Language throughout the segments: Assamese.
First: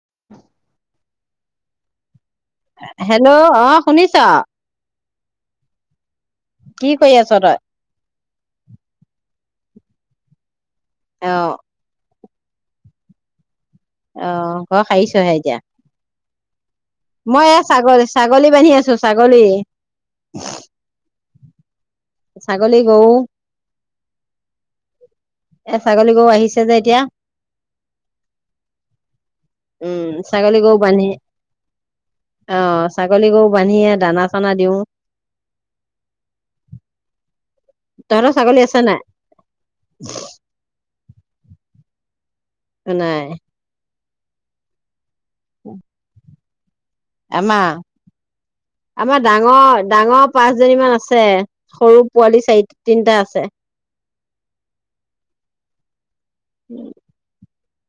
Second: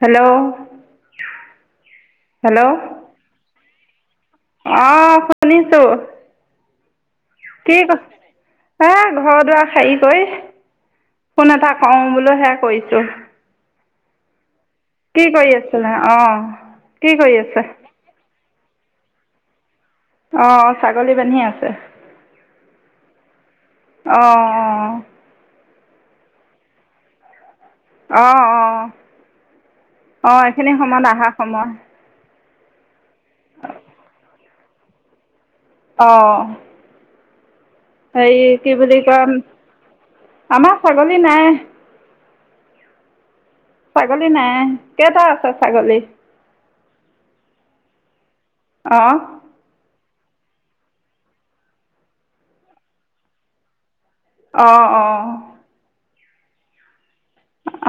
হেল্ল' হেল্ল' হেল্ল' অ শুনিছ শুনিছো কি কৰি আছ তই কি ক হে ঘৰ দুৱাৰ হেৰী কৰি অ ফোন এটা কওঁ বোলো হে কৈছো অ ঘৰ সাৰিছহে এতিয়া আছিলা অঁ কি কৰি মই এ আছে ছাগলী ছাগলী বান্ধি আছো ছাগলী অ অ ছাগলী বান্ধি আছ আছে ছাগলী গৰু আহ আহ এ ছাগলী গৰু আহিছে যে এতিয়া। অঁ অঁ উম অঁ ছাগলী এইখিনি গৰু বান্ধি সময়ত অহা সময় অ ছাগলী গৰু বান্ধিয়ে দানা চানা দিও অঁ তহঁতৰ এই ছাগলী কি আছে বুলি নাই কম আমাৰ চা গলি নাই নাই ছাগলী নাই কেইটা আছে ছাগলী আমা অঁ আমাৰ ডাঙৰ ডাঙৰ পাঁচজনী মান আছে সৰু পোৱালি চাৰি তিনিটা আছে আহ অ উম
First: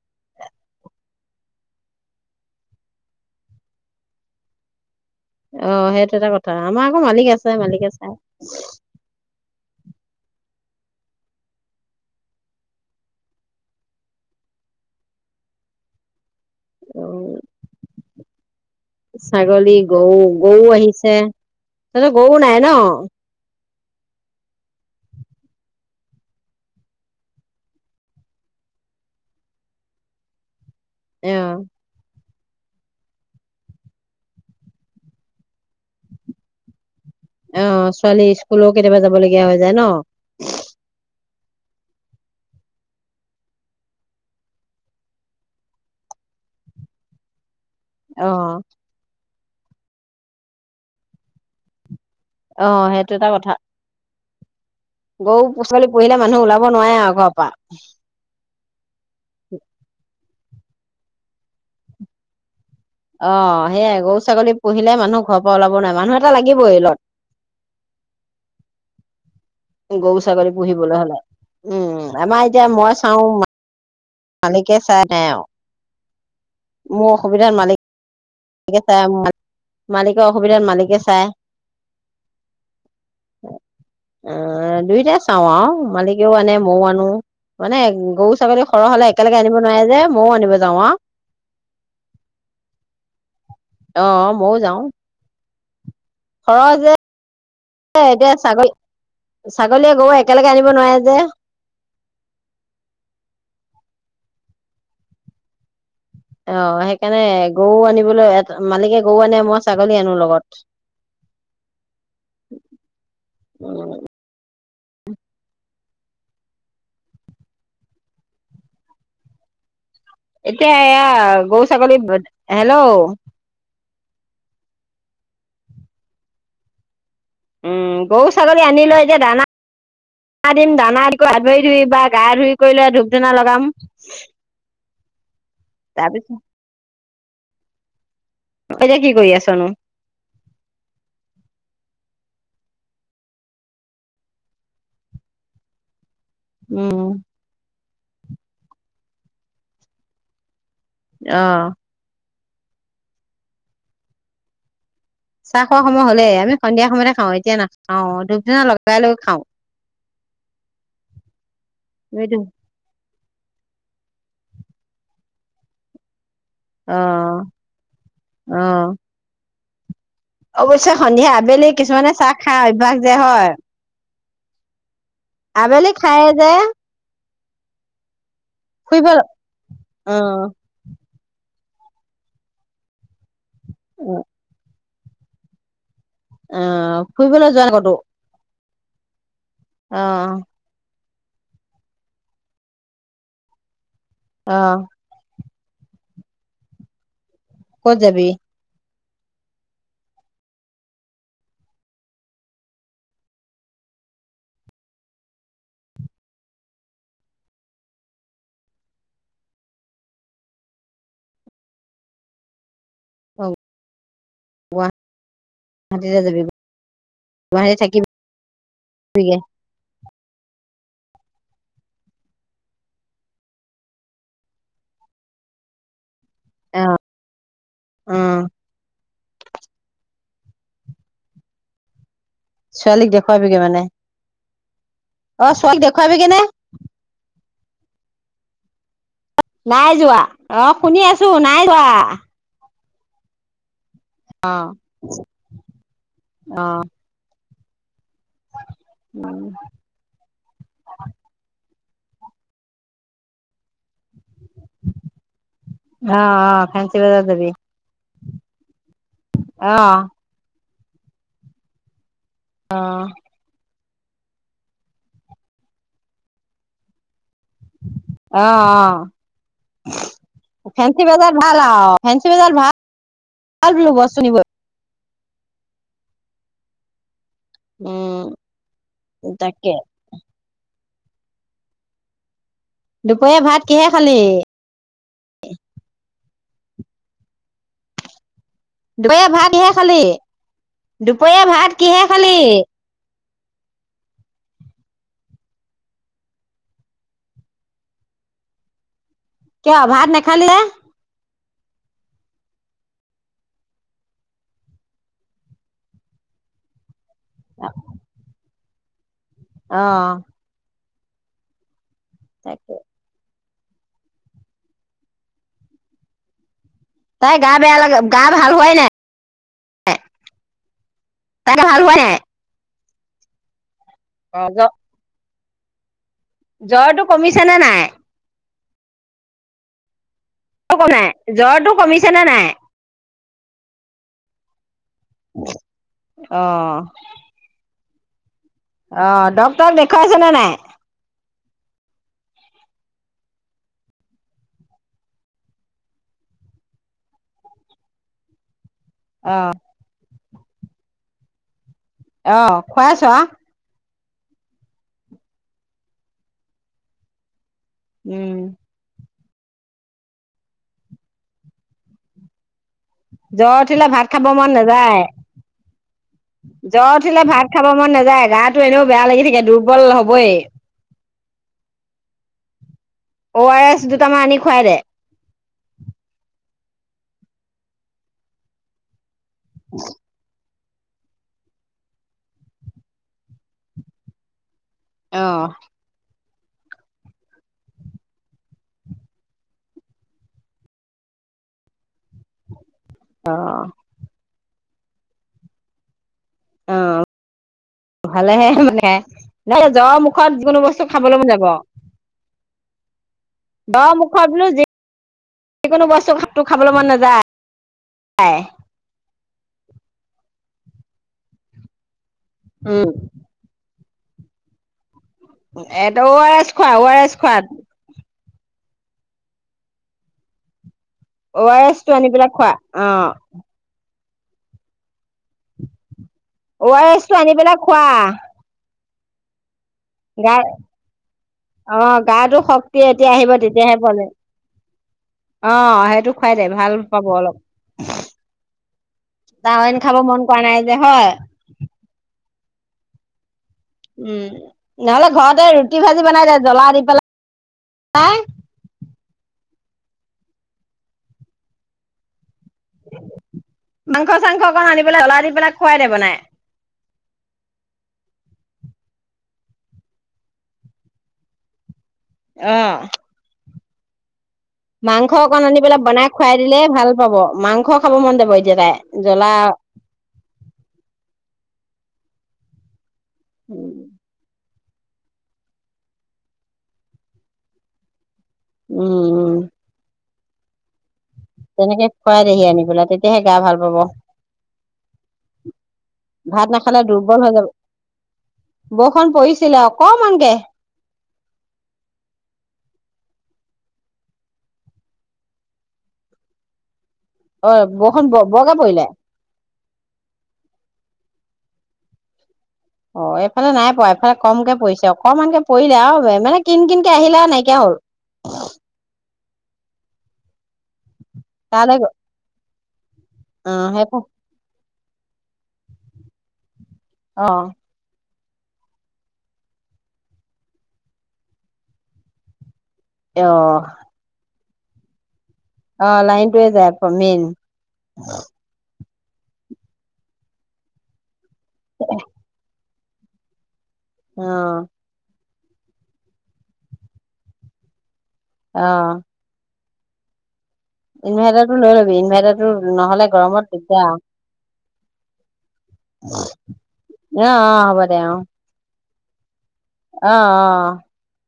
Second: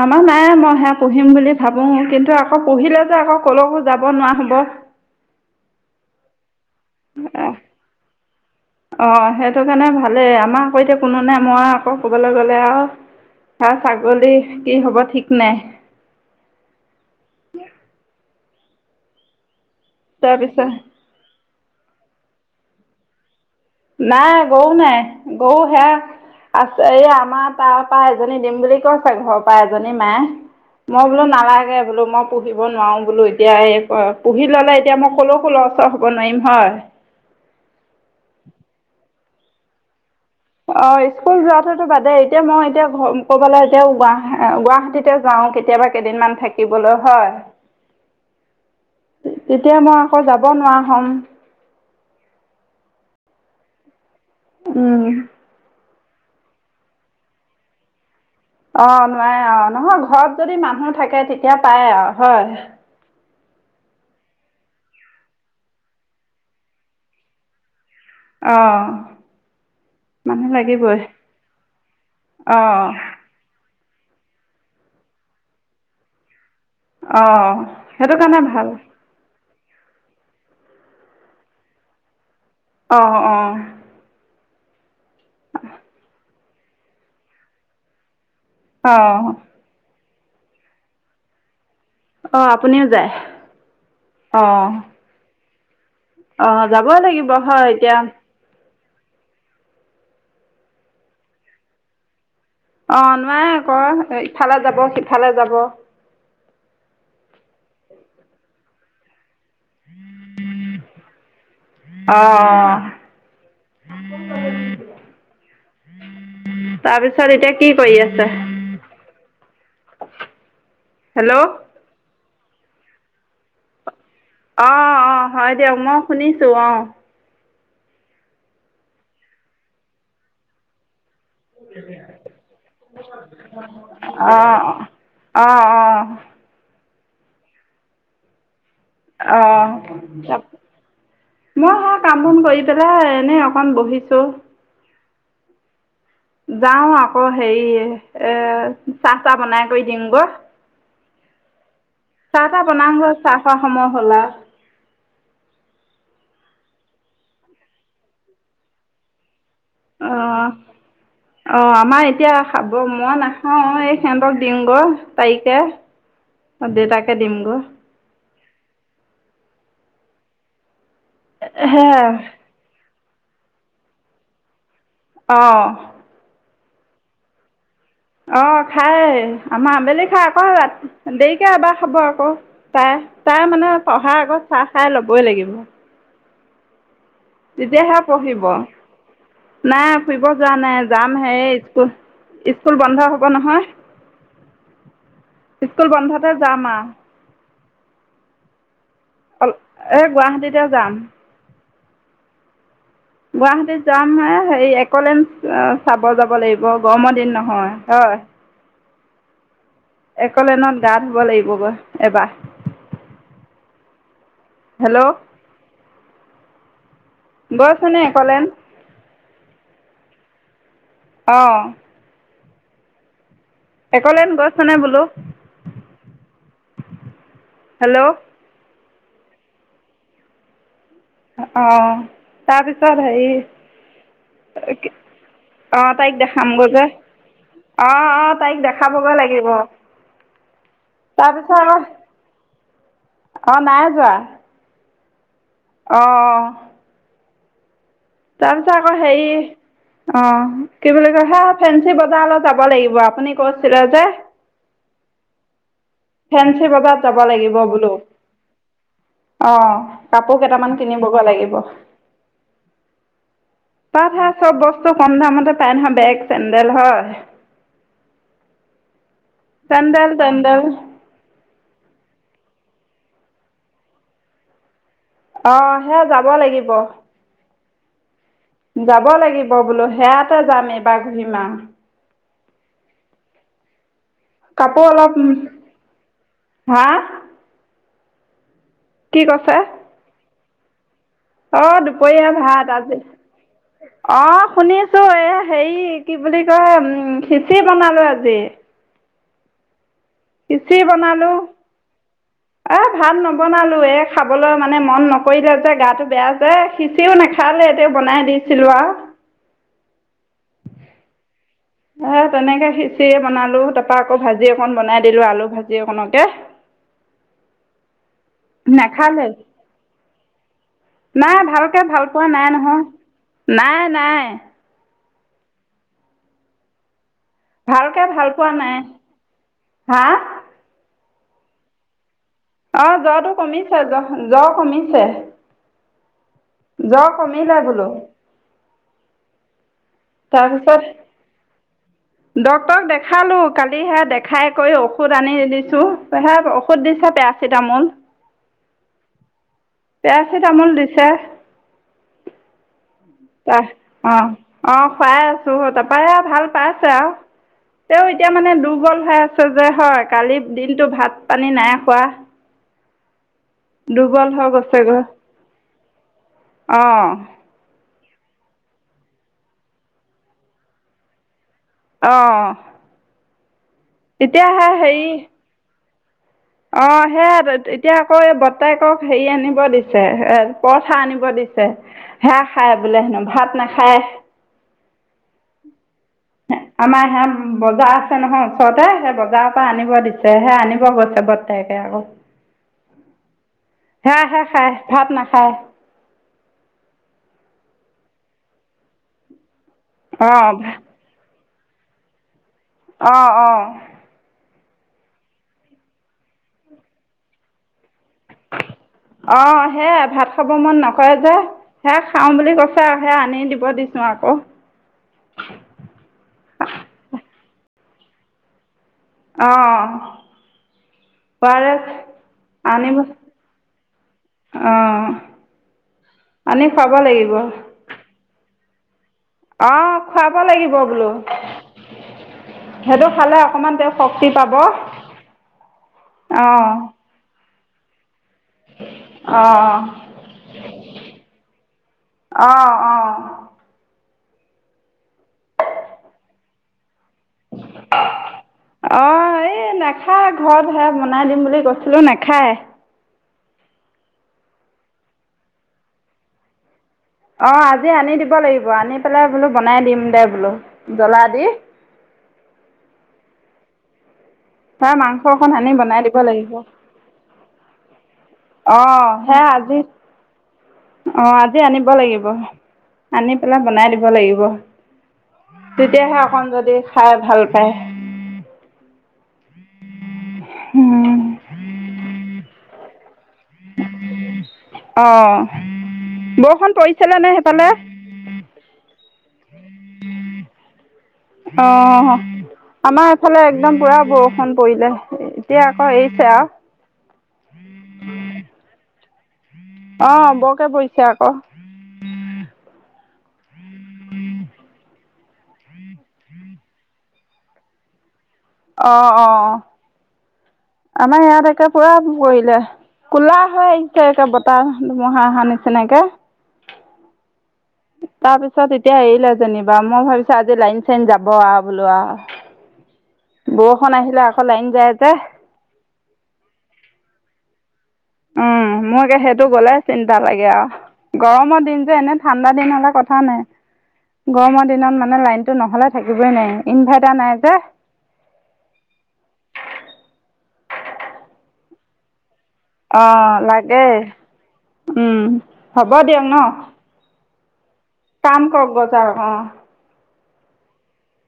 আমাৰ নাই মই সেয়া পুহিম বুলি ভাবো কিন্তু আকৌ পঢ়িলে যে আকৌ কলওঁ যাব নোৱাৰা হব অ সেইটো এটা কথা আমাৰ আকৌ মালিক আছে মালিকে চাই অ সেইটো কাৰণে ভালেই আমাৰ আকৌ এতিয়া কোনো নাই মই আকৌ ক'বলৈ গ'লে আৰু হাঁহ ছাগলী কি হ'ব ঠিক নাই অঁ ছাগলী গৰু তাৰপিছত গৰু আহিছে তহঁতৰ গৰু নাই ন নাই গৰু নাই গৰু হে আছে এই আমাৰ তাৰ পৰা এজনী দিম বুলি কৈছে ঘৰৰ পৰা এজনী মায়ে মই বোলো অ নালাগে বোলো মই পুহিব নোৱাৰো বোলো এতিয়া এই পুহি ললে এতিয়া মই কলৈ কো লৰচৰ হব নোৱাৰিম হয় অ ছোৱালী স্কুলও কেতিয়াবা যাবলগীয়া হৈ যায় ন অ স্কুল যোৱাটোতো বাদেই এতিয়া মই এতিয়া কবালে এতিয়া গুৱাহা গুৱাহাটীতে যাওঁ কেতিয়াবা কেইদিনমান থাকিবলৈ হয় আহ তেতিয়া মই আকৌ যাব নোৱাৰা হ'ম অ সেইটো এটা কথা উম, গৰু পুচালি পুহিলে মানুহ ওলাব নোৱাৰে আৰু ঘৰৰ পৰা অ নোৱাৰে অ নহয় ঘৰত যদি মানুহ থাকে তেতিয়া পাৰে আও হয় অ সেয়াই গৰু ছাগলী পুহিলে মানুহ ঘৰৰ পৰা ওলাব নোৱাৰে মানুহ এটা লাগিবই লগত আহ গৰু ছাগলী পুহিবলৈ হলে উম আমাৰ এতিয়া অ' মই চাওঁ মালিকে চাই আৰু নাই আও অ সেইটো কাৰণে ভাল কে চাই মালিক মালিকৰ অসুবিধাত মালিকে চায় আহ অ অ দুইটাই চাওঁ আৰু মালিকেও আনে মইও আনো মানে গৰু ছাগলী সৰহ হলে অ' একেলগে আনিব নোৱাৰে যে মইয়ো আনিব যাওঁ আও অ আপুনিও যায় আহ মইও যাও আহ সৰহ যে যাবই লাগিব হয় এতিয়া ছাগলীয়ে গৰুয়ে একেলগে আনিব নোৱাৰে যে অ নোৱাৰে আকৌ ইফালে যাব সিফালে যাব অ সেইকাৰণে গৰু আনিবলৈ এটা মালিকে গৰু আনে মই ছাগলী আনো লগত অ উ তাৰপিছত এতিয়া কি কৰি আছে এতিয়া হেল্ল' গৌ ছাগলীত হেল্ল' আহ অ হয় দিয়ক মই শুনিছো আহ উম গৰু ছাগলী আনিলৈ এতিয়া দানা দিম দানা দি হাত বাৰি ধুই বা গা ধুই কৰিলে ধূপ ধনা লগাম অঁ অঁ অঁ তাৰপিছত এতিয়া কি কৰি আছনো আহ ম কাম বন কৰি পেলাই এনে অকন বহিছো যাও উম আকৌ হেৰিয়ে এ চাহ চাহ বনাই কৰি দিম গ আহ চাহ তাহ বনা হল চাহতাহ সময় হল চাহ খোৱা সময় হলেই আমি সন্ধিয়া সময়তে খাওঁ এতিয়া নাখাও দুপদিনা লগাই ল খাওঁ অ অ আমাৰ এতিয়া সেইটো খাব মই নাই অ এই সিহঁতক দিওঁগল তাইকে দেউতাকে দিম গ' আহ অৱশ্যে সন্ধিয়া আবেলি সেয়াই কিছুমানে চাহ খাই অভ্যাস যে হয় আবেলি অঁ খাই যায় অ ফুৰিব খাই আমা আবেলি অ খাই ক দেৰিকে এবাৰ খাব আকৌ তাই তাই মানে পঢ়াৰ আগত চাহ খাই ল'বই লাগিব অ তেতিয়াহে পঢ়িব নাই অ ফুৰিব যোৱা নাই যাম হে স্কুল স্কুল বন্ধ হ'ব নহয় অ স্কুল বন্ধতে যাম আও ক'ত যাবি অ এ গুৱাহাটীতে যাম গুৱাহাটীত যামহে হেৰি একলেণ্ড চাব যাব লাগিব গৰমৰ দিন নহয় হয় একলেনত গা ধুব লাগিব গৈ এবাৰ অ হেল্ল' তহতিয়ে যাবি বৈছনে কলেন ে অঁ একলেন গইছনে বোলো অ হেল্ল' অ আহ ছোৱালীক দেখুৱাবিগে মানে ে অ ছোৱালী দেখুৱাবিগে নে অ অ তাইক দেখাবগৈ লাগিব নাই যোৱা অ শুনি আছো নাই যোৱা অ নাই অ উ আহ তাৰ পিছত আকৌ হেৰি অ কি বুলি কয় হেই ফেঞ্চি বজাৰ যাব লাগিব আপুনি কৈছিলে যে অ অ ফেঞ্চি বজাত যাব বজাৰ যাবি লাগিব বোলো অ কাপোৰ কেইটামান কিনিবগৈ লাগিব অ তাত চব বস্তু কম দামতে পাই নহয় বেগ চেন্ডেল হক আহ চেণ্ডেল তেণ্ডেল অ ফেঞ্চি বজাৰ ভাল ফেঞ্চি বজাৰ ভাল ভাল বোলো বস্তু কিনিব আহ সেয়া যাব লাগিব উম যাব লাগিব তাকে বোলো সেয়াতে যাম এই বাৰ দুপৰীয়া ভাত কিহে খালি কাপোৰ অলপ হা', কি কৈছে [unintelligible] দুপৰীয়া ভাত কিহে খালি? অ', শুনিছো এই', হেৰি কি বুলি কয়, উম', খিচিৰি বনালো আজি। কিয় ভাত, নেখালি যে খিচিৰি বনালোঁ‌। এ', ভাত নবনালো এ', খাবলৈ মানে মন নকৰিলে যে', গাতো বেয়া যে', খিচি তেওঁ‌ নাখালে, তেওঁ বনাই দি ছিলোৱা, আহ', এ', তেনেকে খিচিৰি বনালোঁ। আলু তাৰপা আকৌ ভাজি অকণ বনাই দিলোঁ‌, আলু ভাজি অকনকে তাই গা-বেয়া লাগে। গা-ভাল হোৱাই নাই। নাখালে নাই', তাই গা ভালকে হোৱাই ভাল পোৱা নাই নহয়। নাই, নাই, জ্বৰতো, কমিছে নে নাই, ভালকে ভাল পোৱা নাই হা', নাই জ্বৰটো কমিছে নে', নাই? অ', জ্বৰটো কমিছে, জ্বৰ কমিছে। অ জ্বৰ কমিলে বোলো। অ', ডক্টৰ দেখ, তাৰপিছত, ডক্টৰক দেখালোঁ‌। কালিহে দেখাই কৰি ঔষধ আনি দিছো, তেহে ঔষধ দিছে পেৰাচিটামল। অহ', পেৰাচিটামল দিছে। অহ', খুৱাই আছো অহ', অ', -অ', খুৱাই আছো তাৰপৰা ভাল পাইছে আৰু। তেওঁ এতিয়া উম মানে দুৰ্বল হৈ আছে। এইযে, হয় কালি দিনটো ভাত-পানী নাই খোৱা, জ্বৰ উঠিলে ভাত খাব দুৰ্বল হৈ মন নাযায়, গৈছেগৈ জ্বৰ অ' উঠিলে ভাত খাব মন নাযায়। গাটো এনেও বেয়া লাগি থাকে দুৰ্বল হবয়ে। অহ', অআৰেচ, [inaudible] এতিয়া আহা হেৰি অ' সেয়া এতিয়া আকৌ এই বৰ্তাই ক হেৰি আনিব দিছে। পৰঠা আনিব দিছে। সেয়া খায় বোলে হেনো ভাত নাখায়। আহ আমাৰ হে বজাৰ আছে নহয়, ওচৰতে সেই বজাৰৰ পৰা আনিব দিছে সে আনিব গৈছে বৰ্তাই আকৌ। অ খাই খাই খাই ভাত নাখায় অ ভালেহে মানে ন জ্বৰ মুখত অ' যিকোনো বস্তু খাবলৈ মন যাব অ' অ' দ মুখত বোলো যি যিকোনো বস্তু ভাতটো খাবলৈ মন নাযায় অ হেই এ ভাত খাব মন নকৰে যে হে খাওঁ বুলি কৈছে উম। আৰু সে আনি দিব দিছো চাও আক অঁ আৰ এছ খোৱা অঁ আৰ এছ খোৱা আহ অ আৰ এছ টো আনি পেলাই খোৱা অ আহ অ আৰ এছ টো আনি পেলাই খোৱা অঁ গা খুৱাব লাগিব বোলো অ গাটো শক্তি সেইটো এতিয়া আহিব খালে অকণমান তেতিয়াহে তেওঁ বলে শক্তি পাব অ সেইটো খুৱাই দে ভাল অঁ পাব অলপ তাই অঁ অইন খাব মন কৰা নাই যে হয় আহ অ উম নহলে ঘৰতে ৰুটি ভাজি বনাই দে জ্বলা দি পেলাই অঁ এই নাখায় ঘৰত সে বনাই দিম বুলি কৈছিলোঁ নাখায় মাংস চাংস অকণ আনি পেলাই লাই দি পেলাই খোৱাই দে বনাই অ আজি আনি দিব লাগিব আনি পেলাই বোলো বনাই দিম দে বোলো জ্বলা দি আহ মাংস অকণ আনি পেলাই বনাই খুৱাই দিলে ভাল পাব মাংস খাব মন যাব এতিয়া তাই অ জ্বলা সেইয়া আজি অ আনিব লাগিব আনি পেলাই বনাই উম দিব লাগিব তেতিয়াহে অকন যদি খাই ভাল পায় উম উম উম তেনেকে খুৱাই দেহি আনি পেলাই তেতিয়া তেয়াহে গা ভাল পাব অঁ ভাত বৰষুণ নাখালে পৰিছিলে দুৰ্বল নে হৈ যাব সেইফালে বৰষুণ পৰিছিলে অকমানকে অ আমাৰ এইফালে একদম পুৰা বৰষুণ পৰিলে এতিয়া আকৌ এৰিছে আও অ বৰষন বৰগে পৰিলে অ বৰকে পৰিছে আকৌ অ এইফালে নাই পোৱা এইফালে কমকে পৰিছে অকণমানকে পৰিলে আও মানে কিন কিনকে আহিলে নাইকিয়া হ'ল অ'-অ'-অ'। আমাৰ ইয়াত একে তালৈ পুৰা গল পৰিলে কোলা অ হয় সেই অ আইছে একেবাৰে বতাহ মহা অহা নিচিনাকে। তাৰপিছত এতিয়া এৰিলে যেনিবা, মই ভাবিছো আজি লাইন-চাইন যাব আও বোলো আও। অ বৰষুণ আহিলে আ ফলাইন যায় যে। অ' লাইনটোয়ে যায় [unintelligible] মেইন উম মোৰে সেইটো গ'লে চিন্তা লাগে আও। গৰমৰ দিন যে এনে ঠাণ্ডা দিন হ'লে কথা নাই। অ গৰমৰ দিনত মানে লাইন টো নহ'লে থাকিবই নোৱাৰি, ইনভাৰ্টাৰ নাই যে। অ' ইনভাৰ্টাৰটো লৈ ল'বি, ইনভাৰ্টাৰ অ' লাগে, উম। হ'ব দিয়ক ন? অ' অ' হ'ব। দে অ কাম কৰকগৈ। [unintelligible] অ' অ' অ'।